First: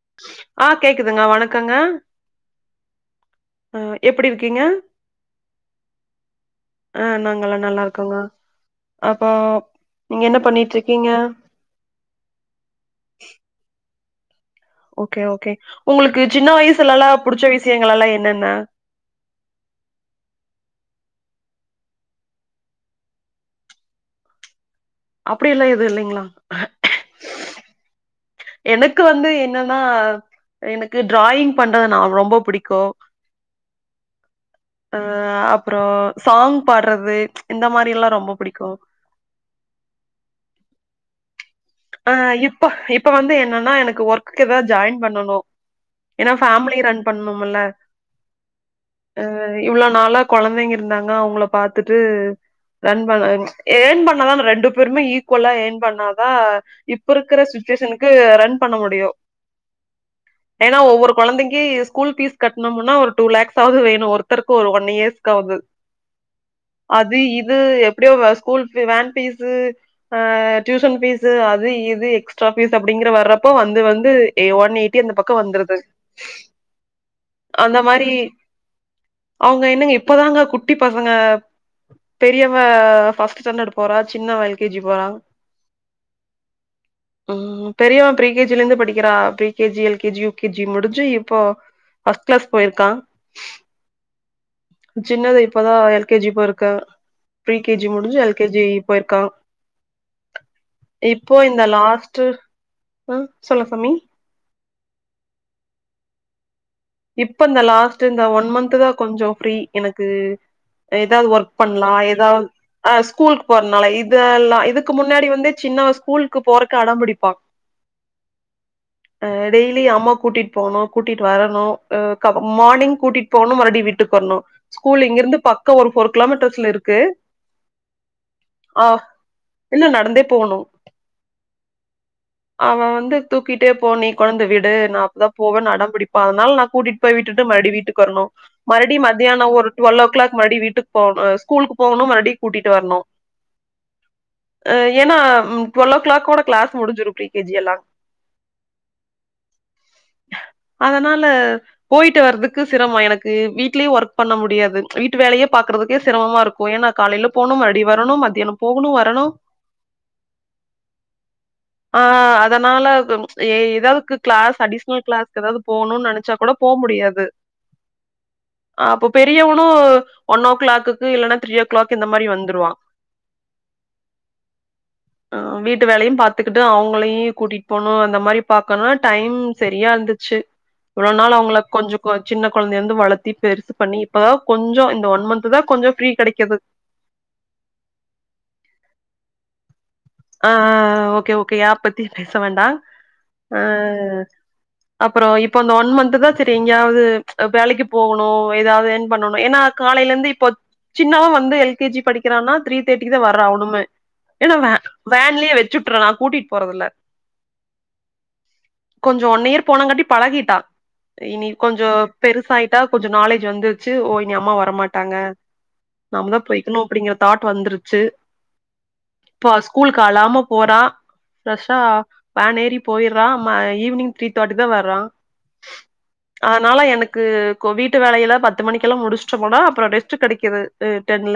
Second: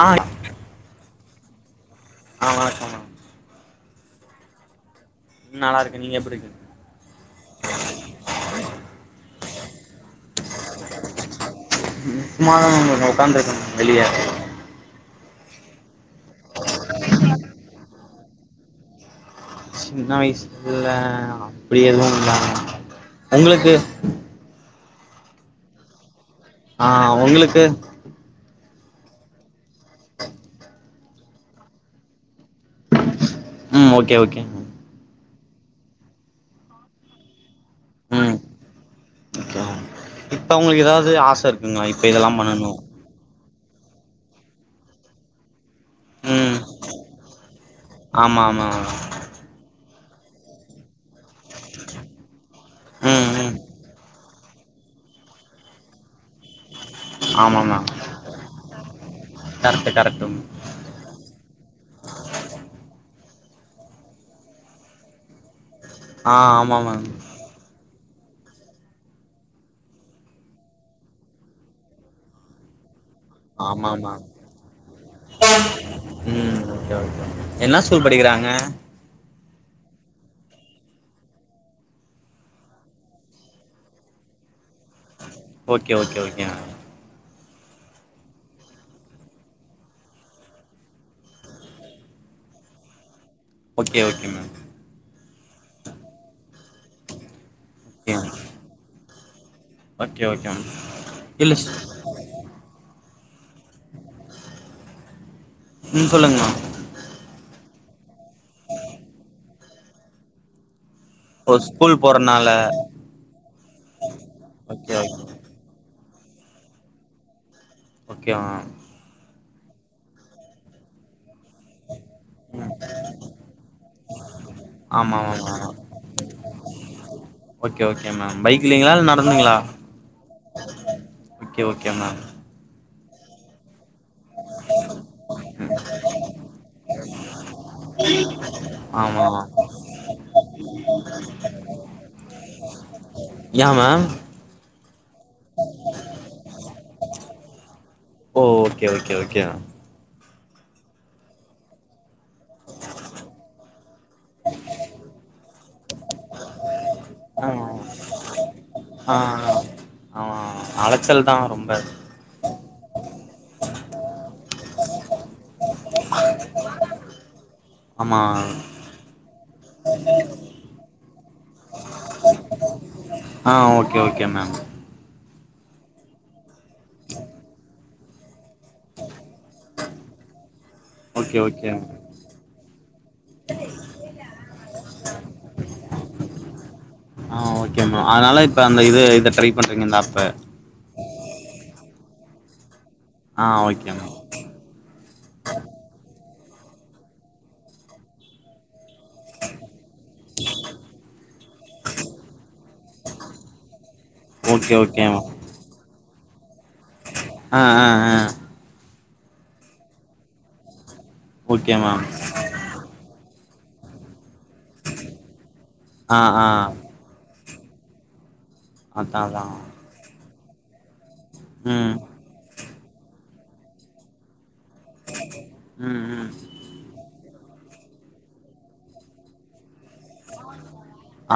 ஆ ஆ கேக்குதுங்க வணக்கங்க ஆ வணக்க மேம் ம் எப்டி இருக்கீங்க நல்லா இருக்க நீங்க எப் ஆ நாங்கெல்லா நல்லா இருக்கோங்க அப்போ நீங்க என்ன பண்ணிட்ருக்கீங்க சும்மாதா மேம் உக்காந்துருக்க மேம் வெளிய ஓகே ஓகே உங்களுக்கு சின்ன வயசுலல்லா புடிச்ச விஷயங்களளா என்னென்ன சின்ன வயசுல அப்டி எதுவு இல்லங்க உங்களுக்கு அப்டி எல்லா எது இல்லைங்ளா ஆ உங்களுக்கு எனக்கு வந்து என்னன்னா எனக்கு டிராயிங் பண்றது நா ரொம்ப புடிக்கு ம் ஓகே ஓகே ம் அ அப்புற சாங் பாட்றது இந்த மாரி எல்லா ரொம்ப புடிக்கு இருக்கலா இப்ப உங்களுக்கு ஏதாவது ஆச இருக் ஆ இப்ப இப்ப வந்து என்னனா எனக்கு ஒர்க் தா ஜாயின் பண்ணனு ஏனா ம் ஃபேமிலிய ரன் பண்ணும்மில்ல ஆமா ஆமா ஆ இவ்ளோ நாளா கொழந்தைங்க இருந்தாங்க அவுங்கள பாத்துட்டு ரன் பண்ண ம் ம் ஏன் பண்ணாதா ரெண்டு பேருமே ஈக்குவலா ஏன் பண்ணாதா இப்பருக்ற ஆமா மேம் சுச்சுவேஷன்க்கு ரன் பண்ண முடியு கரெக்ட்டு கரெக்ட்டு ஏனா ஒவ்வொரு கொழந்தைக்கி ஸ்கூல் பீஸ் கட்னும்முனா ஒரு டூ லேக்ஸாவது வேணு ஒருத்தருக்கு ஒரு ஒன் இயர்ஸ்காவது [inaudible] ஆமா மேம் அது இப் இது எப்டியோ வ ஸ்கூல் வேன் ஃபீஸு டியூஷன் அ ஃபீஸ் து அது இது எக்ஸ்ட்ரா பீஸ் அப்டிங்கற வர்ரப் போ வந்து ஆமா வந்து மேம் ஏ ஒன் எயிட்டி அந்த பக்கோ வந்துர்து ம் ஓகே ஓகே அந்த என்ன ஸ்கூல் மாரி படிக்கிறாங்க அவுங்க என்னங்க இப்பதாங்க குட்டி பசங்க பெரியவ ஃபர்ஸ்ட் ஸ்டாண்டர்ட் போறா சின்னவன் எல் கே ஜி போறான் okay okay okay ம் பெரியவன் ப்ரீ கே ஜிலருந்து படிக்கிறான் pre K G L K G U K G முடிஞ்சு இப்போ ஃபஸ்ட் கிளாஸ் போயிருக்கான் okay okay ma'am சின்னவ இப்பதான் எல் கே ஜி போய்ருக்கா ப்ரீ கேஜி ஓகே முடிஞ்சு எல் கே ஜி போயிருக்கான் ஓகே ஓ கே ம் இப்போ இந்த லாஸ்ட் ஹ சொல்லு சமி ம் சொல்லுங்கமா இப்ப இந்த லாஸ்ட் இந்த ஒன் மந்த் தா கொஞ்சம் ஃப்ரீ எனக்கு எதாது ஒர்க் ஓ ஸ்கூல் பண்லாம் எதாது போறனால அ ஸ்கூலுக்கு போறதுனால இதுல்லாம் ஓகே இதுக்கு முன்னாடி ஓகே வந்து சின்னவன் ஸ்கூல் க்கு போறக்கு அடம்புடிப்பான் ஓ கே மேம் ஆ டெய்லி அம்மா கூட்டிட்டு போகனும் கூட்டிட்டு வரணும் அ ம் மார்னிங் கூட்டிட்டு போகணும் மறுபடி வீட்டுக்கு வரணு ஸ்கூல் ஆமா இங்கிருந்து ஆமா ஆமா பக்கம் ஒரு ஃபோர் கிலோமீட்டர்ஸ்ல இருக்கு ஓகே ஓகே மேம் ஆ பைக்லிங்ளா இல்ல நடந்துங்ளா இல்ல நடந்தே ஓகே ஓகே மேம் அவன் வந்து தூக்கிட்டே போ நீ கொன்னந்து விடு நா அப்பதா போவன்னு ம் அடம் பிடிப்பா அதனால நா கூட்டிட்டு போய் விட்டுட்டு மறுபடியு வீட்டுக்கு வரனு மறுடி ஆமா மத்தியானோ ஒரு டுவல் ஓ கிளாக் மறுடி வீட்டுக்கு போகனோ ஸ்கூலுக்கு போகனோ மறுடி கூட்டிட்டு வரனு ஏன் மேம் ஹ ஏனா டுவெல்லோ ஓ கிளாக்கோட கிளாஸ் முடிஞ்சிடு ப்ரீ கே ஜி எல்லாம் ஓ okay okay okay அதனால போயிட்டு வர்றதுக்கு சிரமம் எனக்கு வீட்லயும் ஒர்க் பண்ண முடியாது வீட்டு வேலையே பாக்குறதுக்கே சிரமமா இருக்கும் ஏன்னா காலையில ஆ போணும் மறுபடி வரணும் மத்தியானம் போகணும் ஆ வரணும் ஆ அலச்சல் தான் ரொம்ப ஆ அதனால ஏதாவது கிளாஸ் அடிஷனல் கிளாஸ் ஏதாவது போகணும்னு நெனைச்சா கூட போ முடியாது ஆமா அ அப்ப பெரியவனும் ஒன் ஓ கிளாக்கு இல்லனா திரியோ ஆ okay okay ma'am ஆ வீட்டு வேலயும் பாத்துக்கிட்டு அவுங்களையும் கூட்டிட்டு போனும் அந்த மாறி பாக்கனு டைம் சரியாருந்துச்சு இவ்ளோ நாள் ஓகே அவுங்க ஓகே கொஞ்சம் சின்ன குழந்தைலருந்து வளத்தி பெருசு பண்ணி இப்பதா கொஞ்சம் இந்த ஒன் மந்த் தா கொஞ்சம் ஃப்ரீ கிடைக்கிது ஆ ஓ கே மா அதனால இப்ப அந்த இது இத ட்ரை பண்றீங்க இந்த ஆப்ப ஆ okay okay app பத்தி பேச வேண்டாம் ஆ ஓகே மேம் அப்பறோ இப்ப அந்த ஒன் மந்த்த்து தா சரி எங்கயாவது வேலைக்கு போனு ஏதாவது என் பண்ணனோ ஏன்னா காலையில இருந்து இப்போ சின்னவன் வந்து எல் கே ஜி படிக்கிறான்னா த்ரீ தேர்ட்டிக்கு தா வர்றா அவனுமே ஏன்னா வே ஓகே ஓகே மேம் வேன்லயே வெச்சு உட்டுற நா கூட்டிட்டு போறதுல்ல அ அ அ கொஞ்சோ ஒன் இயர் போனங்காட்டி பழகிட்டா இனி ஓகே கொஞ்சோ மேம் பெருசாயிட்டா கொஞ்சோ நாலேஜ் வந்துருச்சு ஓ இனி அம்மா வரமாட்டாங்க ஆ நாம தா ஆ போய்க்கனோ அப்டிங்ற தாட் வந்துருச்சு அதா அதா ஸ்கூல்க்கு அழாம போறா ஃப்ரெஷ்ஷா ம் வேனேரி போய்றா ம ஈவினிங் த்ரீ தேர்ட்டிதா வர்றா ம் ம் அதனால எனக்கு கொ வீட்டு வேலையில்லா பத்து மணிக்கெல்லா முடிச்சுட்டோமனா அப்றோ ரெ ஸ்ட்டு கெடைக்குது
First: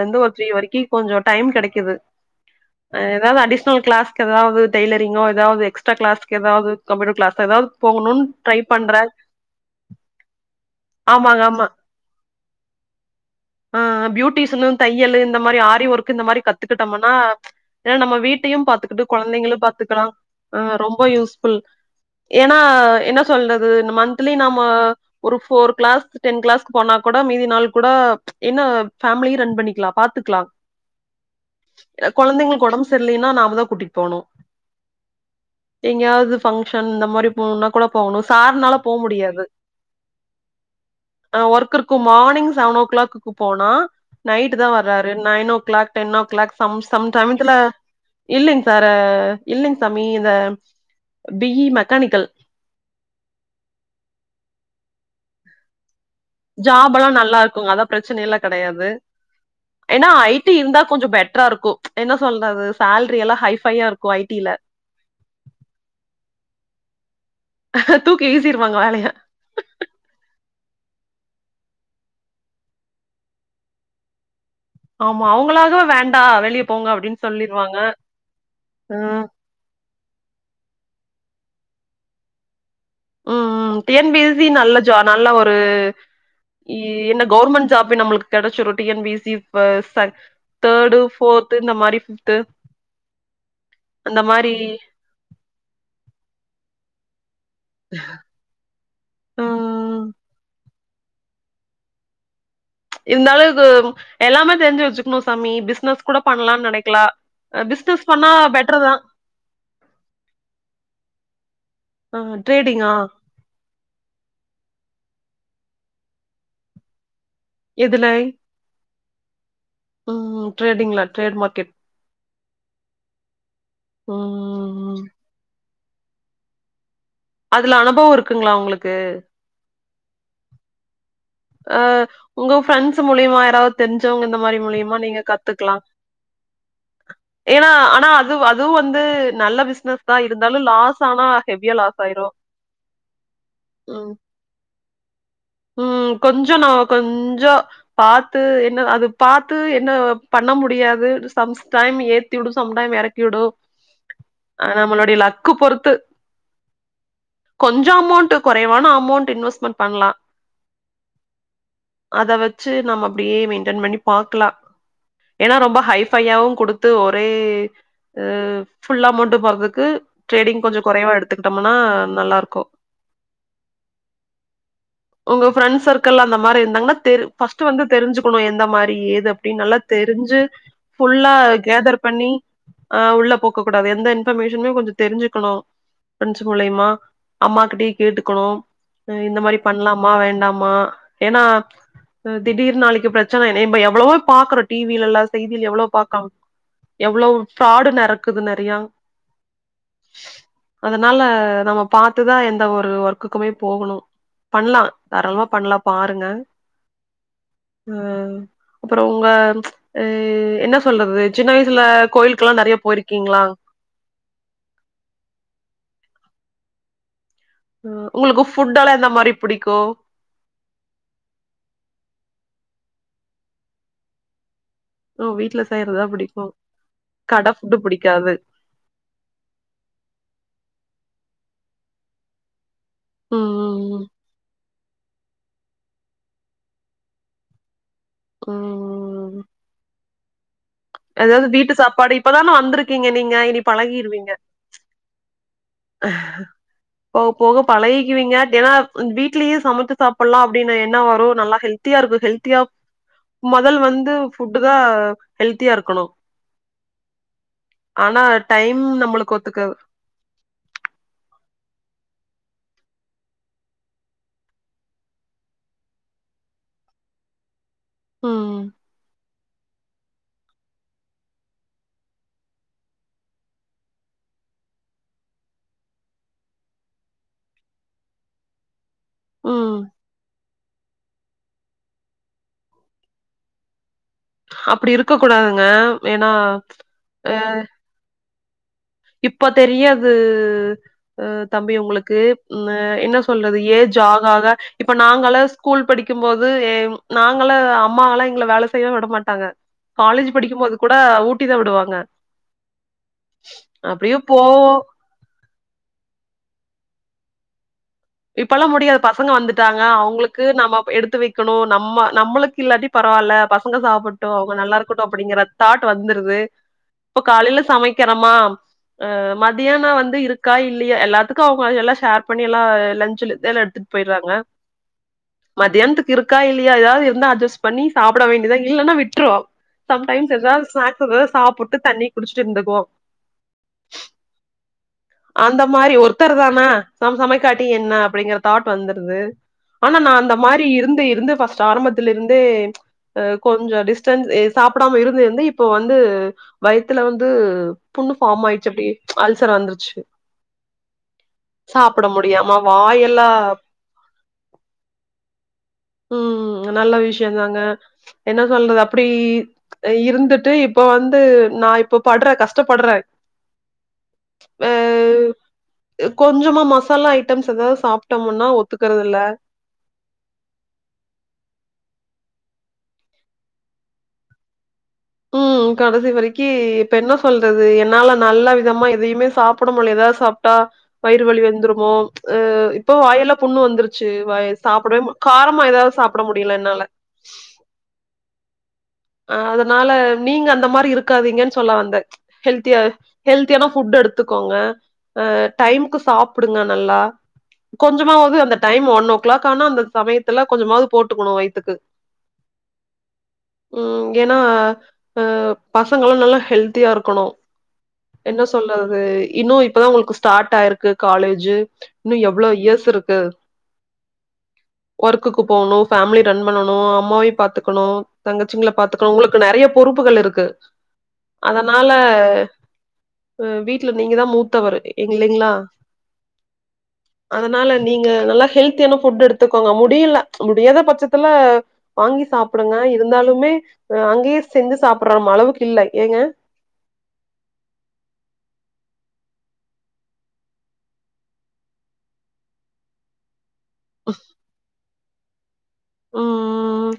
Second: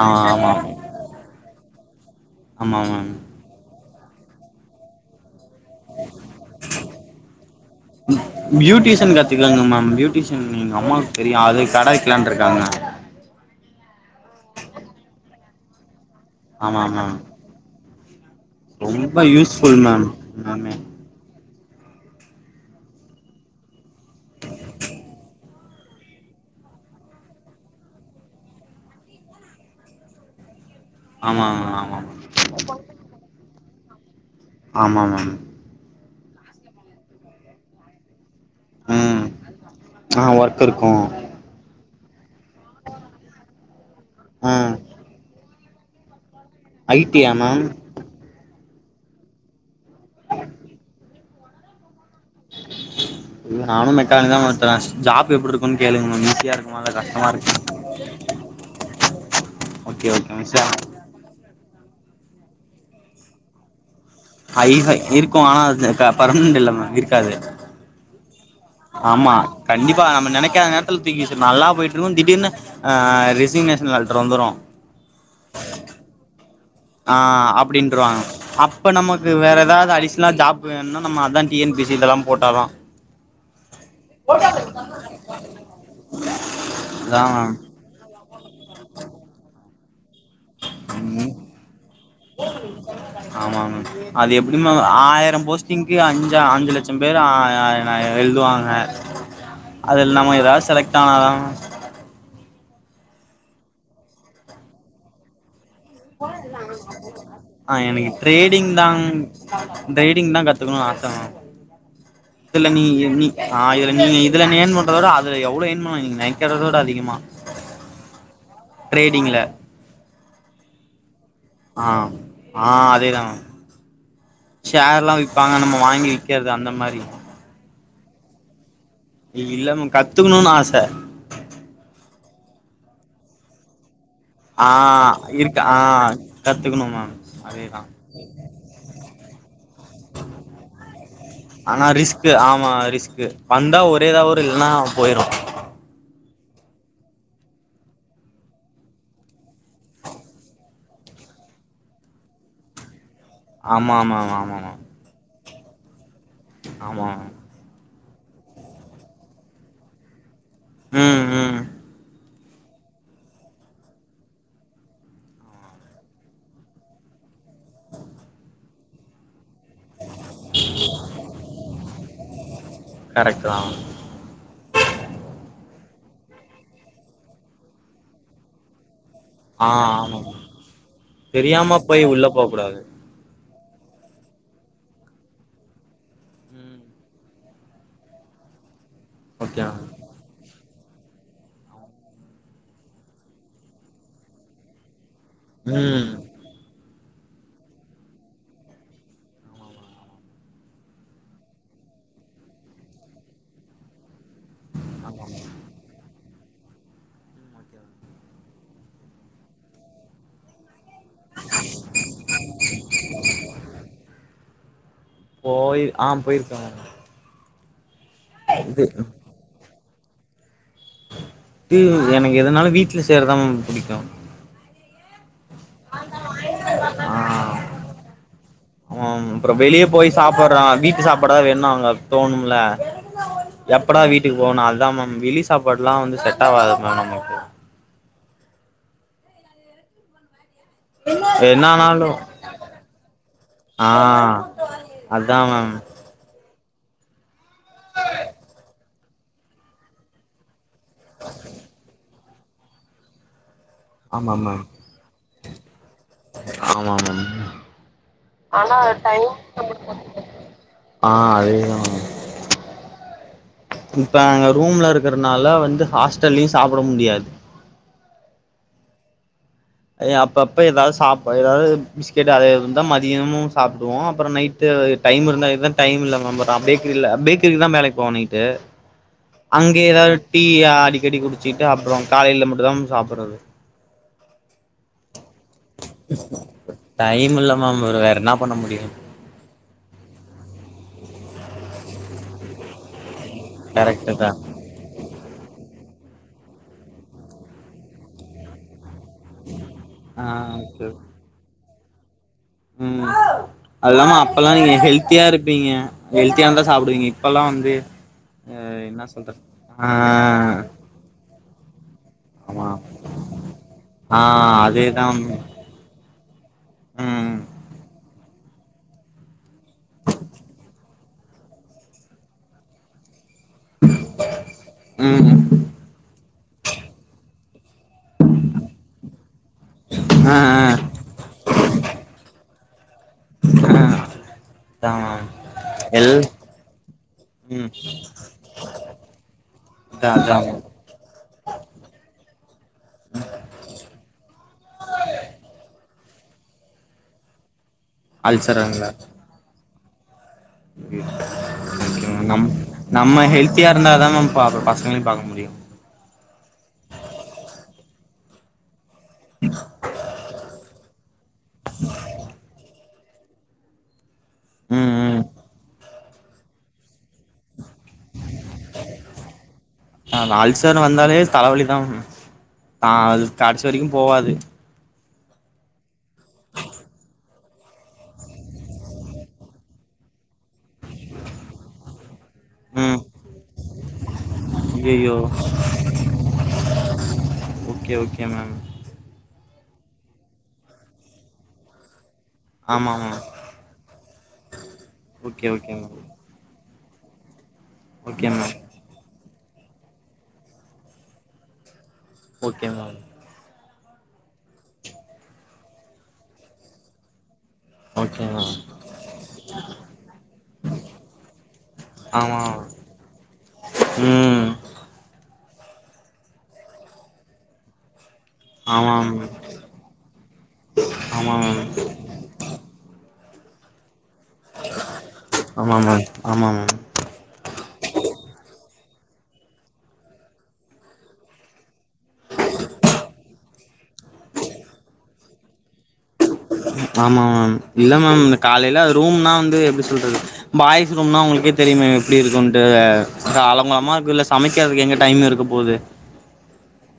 ஆ ஒரு த்ரீ ஆமா வரைக்கி கொஞ்சோ டைம் கெடைக்குது ஆமா அ மேம் ஏதாவது அடிஷனல் கிளாஸ்க்கு ஏதாவது டெய்லரிங்கோ ஏதாவது எக்ஸ் ட்ரா கிளாஸ்க்கு ஏதாவது கம்ப்யூட்டர் க்ளாஸ் ஏதாது போகணுனு ட்ரை பண்றே ம் எங்க அம்மாக்கு தெரியு ஆமாங்க அது ஆமா கட வெக்ல்லான்ட்டு இருக்காங்க ஆ பியூட்டிஷனு தையல்லு இந்த மாரி ஆரி ஒர்க்கு இந்த மாரி ஆமா கத்துக்கிட்டோமனா மேம் ஏன்னா நம்ம வீட்டையு பாத்துக்கிட்டு ரொம்ப கொழந்தைங்களு யூஸ்ஃபுல் பாத்துக்கலா மேம் அ எல்லாமே ரொம்ப யூஸ்ஃபுல் ஏன்னா என்ன சொல்றது மன்த்லி நம்ம ஒரு ஃபோர் க்ளாஸ் டென் க்ளாஸ்க்கு போனா கூட மீதி நாள் கூட என்ன ஃபேமிலியு ரன் பண்ணிக்கலா பாத்துக்கலா ஆமா மேம் ஆமா மேம் தெர்லைன்னா நாமதா கூட்டிட் போனு ஆமா மேம் எங்கயாவது ஃபங்க்ஷன் இந்த மாரி போனுனா கூட போகனு சார்னாலு போ ம் முடியாது ஆ ஒர்க் இருக்கு அ ஒர்க் இருக்கு மார்னிங் செவன் ஓ க்ளாக்குக்கு போனா நைட்டுதா ம் வர்றாரு nine o'clock ten o'clock some I some D time yeah ma'am இல்லைங் சார இல்லைங் சாமி இந்த பி இ மெக்கானிக்கல் நானு மெக்கானிக்தா மேம் எடுத்தே ஜாப் எப்டி இருக்கு கேளுங்க மேம் ஈஸியா இருக்குமா இல்ல ஜாப் எல்லா கஷ்டமா நல்லா இருக்குங் இருக்குமா அதா ப்ரச்சன எல்லா கெடையாது ஏன்னா okay okay I ma'am T sir இருந்தா கொஞ்ச பெட் ரா இருக்கு என்ன சொல்றது சேல்ரி எல்லா ஹைஃபையா இருக்கு ஹய்ஃபை இருக்கு ஆனா அது பர்மனன்ட் இல்ல மேம் இருக்காது தூக்கி வீசிடுவாங்க வேலையா ஆமா கண்டிப்பா நம்ம நெனைக்காத நேரத்துல தூக்கி வீசுரு நல்லா போயிட்டு இருக்கு திடீர்னு அ அ ரிசிங் நேஷனல் லெட்ரு வந்துரு ஆமா அவுங்களாகவ வேண்டா வெளிய போங்க ஆ அப்படின்னு சொல்லிருவாங்க. அப்டின்றவாங்க அப்ப ம். நமக்கு வேற ஏதாது அடிஷ்னலா ஜாப் இப்ப என்ன நம்ம அதா டி என் பி சிக்கெல்லா போட்டாதா ம் ம் T N P S C நல்ல ஜா நல்ல ஒரு அதா என்ன கவுர்மெண்ட் ஜாபே நம்ளுக்கு கெடச்சிரு டி என் பி சி வ ச தேர்டு மேம் ம் ஃபோர்த்து இந்த மாரி ஃபிஃப்த்து ஆமா மேம் அது எப்டி மேம் ஆயிர போஸ் டிங்கு அஞ்ச அஞ்சு லட்சோ பேர் அ எழுதுவாங்க ம். அதுல நம்ம ஏதாது செலக்ட் ஆனாதா மேம் இருந்தாலு இது எல்லாமே தெரிஞ்சு வச்சுக்கணு சாமி பிசினஸ் கூட பண்லானு நெனைக்கலா அ எனக்கு ட்ரேடிங்தா ட்ரேடிங்தா கத்துக்கணுனு ஆச மேம் அ இதுல நீ ட்ரேடிங்கா? நீ அ இதுல நீங்க இதுல நீங்க ஏன் பண்றதோட அதுல எவ்ளோ ஏன் பண்ணலா நீங்க நெனைக்கறதோட அதிகமா எதுலை ட்ரேடிங்ல ம் ட்ரேடிங்ல ட்ரேட் மார்க்கெட் ஆ ஆ அதேதா மேம் ஓ ஷேர்ல்லா விப்பாங்க நம்ம வாங்கி விக்கறது அந்த மாறி அதுல அனுபவொ இருக்குங்ளா உங்குளுக்கு இல்ல மேம் கத்துக்குணுன்னு ஆச அ உங்க ஃப்ரெண்ட்ஸ் மூலியமா யாராவது தெரிஞ்சவங்க இந்த மாறி ஆ மூலியமா நீங்க இருக்கு கத்துக்கலா ஆ கத்துக்கணு மேம் ஏன்னா அதேதா ஆனா அது அதுவு வந்து நல்ல பிஷ் னஸ்சா இருந்தாலு லாஸ் ஆனா ஹெவியா ஆனா லாஸ் ரிஸ்க்கு ஆயிரும் ஆமா ரிஸ்க்கு வந்தா ஒரே தா வரு இல்லன்னா போயிரும் உம் கொஞ்சோ நா கொஞ்சோ பாத்து என்ன அது பாத்து என்ன பண்ண முடியாது சம்ஸ்டைம் ஏத்திவுடு சம்டைம் எறக் கிவுடு ஆமா ஆமா ஆமா ஆமா ஆ மேம் நம்மளுடைய லக்கு பொறுத்து ஆமா கொஞ்சோ அமௌண்ட்டு குறைவான அமௌண்ட்டு இன்வெஸ்ட்மெண்ட் பண்லா உம் உம் அத வெச்சு நம்ம அப்டியே மெயின்டன் பண்ணி பாக்கலா ஏன்னா ரொம்ப ஹைஃபையாவு குடுத்து ஒரே ஃபுல் அமௌண்ட்டும் போறதுக் கு ட்ரேடிங் கொஞ்சோ குறைவா எடுத்துக்கிட்டம்னா நல்லா இருக்கு கரெக்ட் தா உங்க ஃப்ரெண்ட்ஸ் சர்க்கிள் அந்த மாறி இருந்தாங்கன்னா தெரி ஃபர்ஸ்ட் வந்து தெரிஞ்சுக்கணு எந்த மாறி எது அப்டி ஆ நல்லா ஆமா தெரிஞ்சு மேம் ஃபுல்லா தெரியாம கேதர் போய் உள்ள பண்ணி போக்கூடாது ஆ உள்ள போக்க கூடாது எந்த இன்பர்மேஷனயு கொஞ்சோ தெரிஞ்சுக்கணு ஃப்ரெண்ட்ஸ் ம் மூலியமா அம்மா கிட்டயு கேட்டுக்கணு அ இந்த மாறி ஓகே அம்மா வேண்டாமா ஏன்னா மேம் திடீர்ன்னு நாளைக்கு பிரச்சன எ என்ன எவ்வளவோ பாக்குறோ டி வி ல எல்லா செய்திய எவ்ளோ ம் பாக்கா எவ்லோ ஃப்ராடு நடக்குது நெறையா அதனால நம்ம பாத்துதா எந்த ஒரு ஒர்க்குக்குமே போகணு பண்லா தாராளமா பண்லா பாருங்க த அப்றோ உங்க அ என்ன சொல்றது சின்ன வயசுல கோயிலுக்கெல்லா நெறையா போயிருக்கீங்ளா போயில் ஆ போயிருக்க மேம் ம் உங்களுக்கு ஃபுட்டெல்லா எந்த மாறி புடிக்கும் து எனக்கு எதுனாலு வீட்ல செய்யறதா மேம் புடிக்கும் ஓ வீட்ல செய்யறதுதா புடிக்கும் கடை ஃபுட்டு புடிக்காது ஆமா மேம் அப்றோ வெளிய போயி சாப்பட்றோ வீட்டு சாப்பாடு தா வேணும் அங்க தோணும்ல்ல ம் எப்படா ம் வீட்டுக்கு போவோன்னு அத்தா மேம் வெளி சாப்பாடு எல்லா வந்து செட் ஆவாது மேம் நமக்கு உம் ஏதாவது வீட்டு என்னானாலு சாப்பாடு இப்பதானே வந்திருக்கீங்க நீங்க இனி பழகிருவீங்க அத்தா மேம் போவ போவ பழகிக்குவீங்க தெனாவு அந் வீட்லயே சமைச்சி சாப்பிட்லா அப்டின்னு எண்ணம் வரும் நல்லா ஹெல்த்தியா இருக்கும் ஹெல்த்தியாவு மொதல் வந்து ஆமா ஃபுட்டு் மேம் தா ஹெல்த்தியா இருக்கணு ஆமா மேம் ஆனா ஆனா டைம் நம்பளுக்கு ஒத்துக்காது நம்மளுக்கு ஆ அதேதா இப்ப நாங்க ரூம்ல இருக்கறனால வந்து ஹாஸ்டல்லயு சாப்ட முடியாது உம் ஏ அப்பப்ப ஏதாவது சாப்ப ஏதாவது பிஸ்கெட் அதே இருந்தா மதியமு சாப்புடுவோ அப்றோ நைட் து டைம் இருந்தா இதா டைம் இல்ல மேம் பேக்கிரில பேக்கிரில தா வேலைக்கு போவ நைட்டு ம் அங்கே ஏதாவது டீ அடிக்கடி குடிச்சிட்டு அப்றோ காலையில மட்டுந்தா மேம் சாப்பிடுறது அப்டி இருக்க கூடாதுங்க ஏன்னா அ டைம் இல்ல மேம் வேற என்ன பண்ண முடியு இப்ப தெரியாது ஆ தம்பி உங்களுக்கு ஆ என்ன சொல்றது ஏஜ் கரெக்ட்டு ஆக தா ஆக இப்ப நாங்கள்லா ஸ்கூல் படிக்கும் போது ஏ நாங்களா அம்மாங்கல்லா எங்கள வேல செய்ய விட மாட் டாங்க காலேஜ் ஆ படிக்கும்போது ஓகே கூட ஊட்டி தா விடுவாங்க ம் அது வந்து அப்டியே அப்பெல்லா போவோ எங்க ஹெல்த் தியா இருப்பீங்க ஹெல்த்தியா இருந்தா சாப்டுவீங்க இப்பெல்லா வந்து இப்பெல்லா அ முடியாது என்ன பசங்க சொல்றது வந்துட்டாங்க அவுங்களுக்கு ஆ நம்ம எடுத்து வக்கணு நம்ம நம்மளுக்கு ஆமா இல்லாட்டி பரவாயில்ல பசங்க ஆ சாப்பாட்டு அவுங்க நல்லா அதேதா இருக்கட்டு அப்டிங்கற தாட் வந்துருது இப்ப ம் காலையில சமைக்கிறமா ஆ மதியான வந்து இருக்கா இல்லையா எல்லாத்துக்கு அவுங்க எல்லா ஷேர் பண்ணி எல்லா லஞ்சுல இதல்லா எடுத்துட்டு போயிட்றாங்க ம் மத்யானத்துக்கு இருக்கா இல்லையா ஏதாது இருந்தா அட்ஜஸ்ட் பண்ணி சாப்ட வேண்டியதா இல்லன்னா விட்றோ சம்டைம்ஸ் ஆ ஏதாவது ஆ ஸ்நாக்ஸ் ஏதாது சாப்புட்டு தண்ணி குடிச்சிட்டு இருந்துக்குவோ ஆ அதா மேம் அந்த மாரி எல் ஒருத்தர் தான நம்ம சமைக்காட் ம் டி என்ன அப்டிங்கிற தாட் வந்துருது ஆனா அதா நா அந்த அதா மேம் மாரி இருந்து இருந்து ஃபஸ்ட் ஆரம்பத்துலுருந்தே ஆ கொஞ்ச டிஸ்டன்ஸ் ஏ சாப்டாம இருந்து இருந்து இப்போ வந்து வயித்துல வந்து புன்னு ஃபாம் ஆயிடுச்சு அப்டி அல்சராங்களா அல்சர் வந்துருச்சு சாப்ட ம் நம் முடியாம நம்ம வாயெல்லா ஹெல்த்தியா இருந்தா தா மேம் பாக்க பசங்களையு பாக்க முடியு ம் நல்ல விஷய தாங்க என்ன சொல்றது அப்டி இருந்துட்டு இப்ப வந்து நா இப்ப பட்ற கஷ்டப்பட்ற ஆ ம் ம் கொஞ்சமா மஸ் மசாலா ஐட்டம்ஸ் எதாவது சாப்ட்டோம்ன்னா ஒத்துக்கறதில்ல ஆ அல்சர்னு வந்தாவே தலைவலி தா மேம் ஆ அது கடசி வரைக்கும் போவாது ம் கடைசி வரைக்கி இப்ப என்ன சொல்றது என்னால நல்ல விதமா எதையுமே சாப் புட முட்ல ஏதாது சாப்ட்டா வயிறு வலி வந்துருமோ ஆ இப்போ ம் வாயெல்லா புண்ணு வந்துருச்சு வாய சாப்புடவே ஐயையோ காரமா ஏதாவது சாப்புட முடியல என்னால என்ன ஆ அதனால நீங்க அந்த மாரி இருக்காதீங்கன்னு சொல்ல வந்த ஹெல்த்தியா ஆமா மேம் ஹெல்த்தியான ஃபுட் எடுத்துக்கோங்க ஆ ஓகே ஓகே மேம் டைமுக்கு சாப் டுங்க நல்லா ஓகே கொஞ்சமாவது அந்த மேம் டைம் ஒன்னு கிளாக் ஆனா அந்த சமயத்துல கொஞ்சமாவது போட்டுக்கணு வயித்துக்கு ஓகே மேம் ம் ஏன்னா ஆ பசங்களு நல்லா ஹெல்தியா இருக்கணு ஓகே என்ன மேம் சொல்றது இன்னு இப்பதா உங்களுக்கு ஸ்டார்ட் ஆயிருக்கு காலேஜு இன்னு ஆமா எவ்வளோ இயர்ஸ் இருக்கு ம் ஒர்க்குக்கு போவுணு ஃபேமிலி ரன் பண்ணணு அம்மாவையு பாத்துக்கணு தங்கச்சிங்கள ஆமா பாத்துக்க மேம் உங்களுக்கு நெறைய பொறுப்புகள் இருக்கு ஆமா மேம் அதனால ஆ வீட்ல நீங்கதா மூத்தவரு இல்லிங்களா ஆமா மேம் ஆமா மேம் அதனால நீங்க நல்லா ஹெல்த்தியான ஃபுட் எடுத்துக்கோங்க முடியல முடியாத பட்சத்துல வாங்கி சாப்பிடுங்க இருந்தாலுமே அங்கேயே செஞ்சு சாப்டுற நம்ம அளவுக்கு இல்ல ஏங்க ஆமா மேம் இல்ல மேம் இந்த காலையில அது ரூம்னா வந்து எப்டி சொல்றது பாய்ஸ் ரூம்னா உங்களுக்கே தெரியுமே எப்டி இருக்குட்டு காலப் உங்க அம்மாவுக்கு ல சமைக்கிறதுக்கு எங்க டைம்‌ இருக்க போது ம்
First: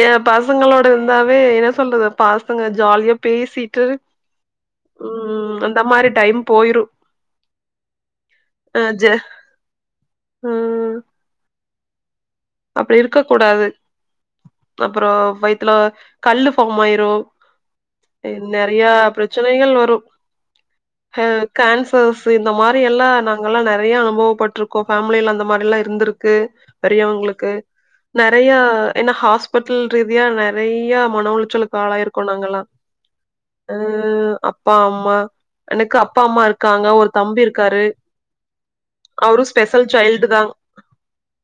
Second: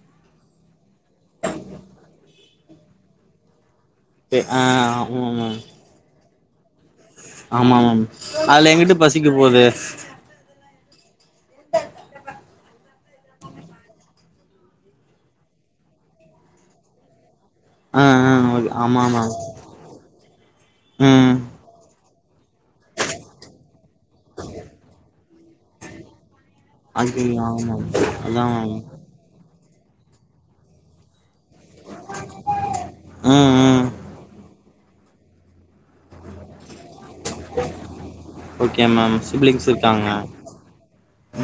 ஏ பசங்களோட இருந்தாவே என்ன சொல்றது பா சங்க ஜாலியா பேசிட்டு ஆ ஆமா ம் மேம் அந்த மாரி டைம் போயிரு ஆமா மாம் அதுல அ எங்கிட்டு ஜ பசிக்க போது ம் அப்டி இருக்க கூடாது அப்பறோ வயித்துல கல்லு ஃபாம் ஆயிரு ஆ ஆ ஓகே நெறையா ஆமா மேம் பிரச்சனைகள் வரு அ ம் கேன்சர்ஸ் இந்த மாரி எல்லா நாங்கலா நெறையா அனுபவப்பட்ருக்கோ ஃபேமிலில அந்த மாரிலா இருந்திருக்கு ஐயயோ பெரியவுங்களுக்கு ஆமா மேம் அதா நெறையா மேம் என்ன ஹாஸ்பிட்டல் ரீதியா நெறையா மன உளைச்சலு ஆளாயிருக்கோ நாங்களா ம் அ ம் அப்பா அம்மா எனக்கு அப்பா அம்மா இருக் காங்க ஒரு தம்பி இருக்காரு ஓகே மேம் அவரு சிப்லிங்ஸ் ஸ்பெஷல் இருக்காங்க சைல்டு தா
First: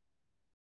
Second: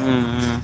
ம் ம்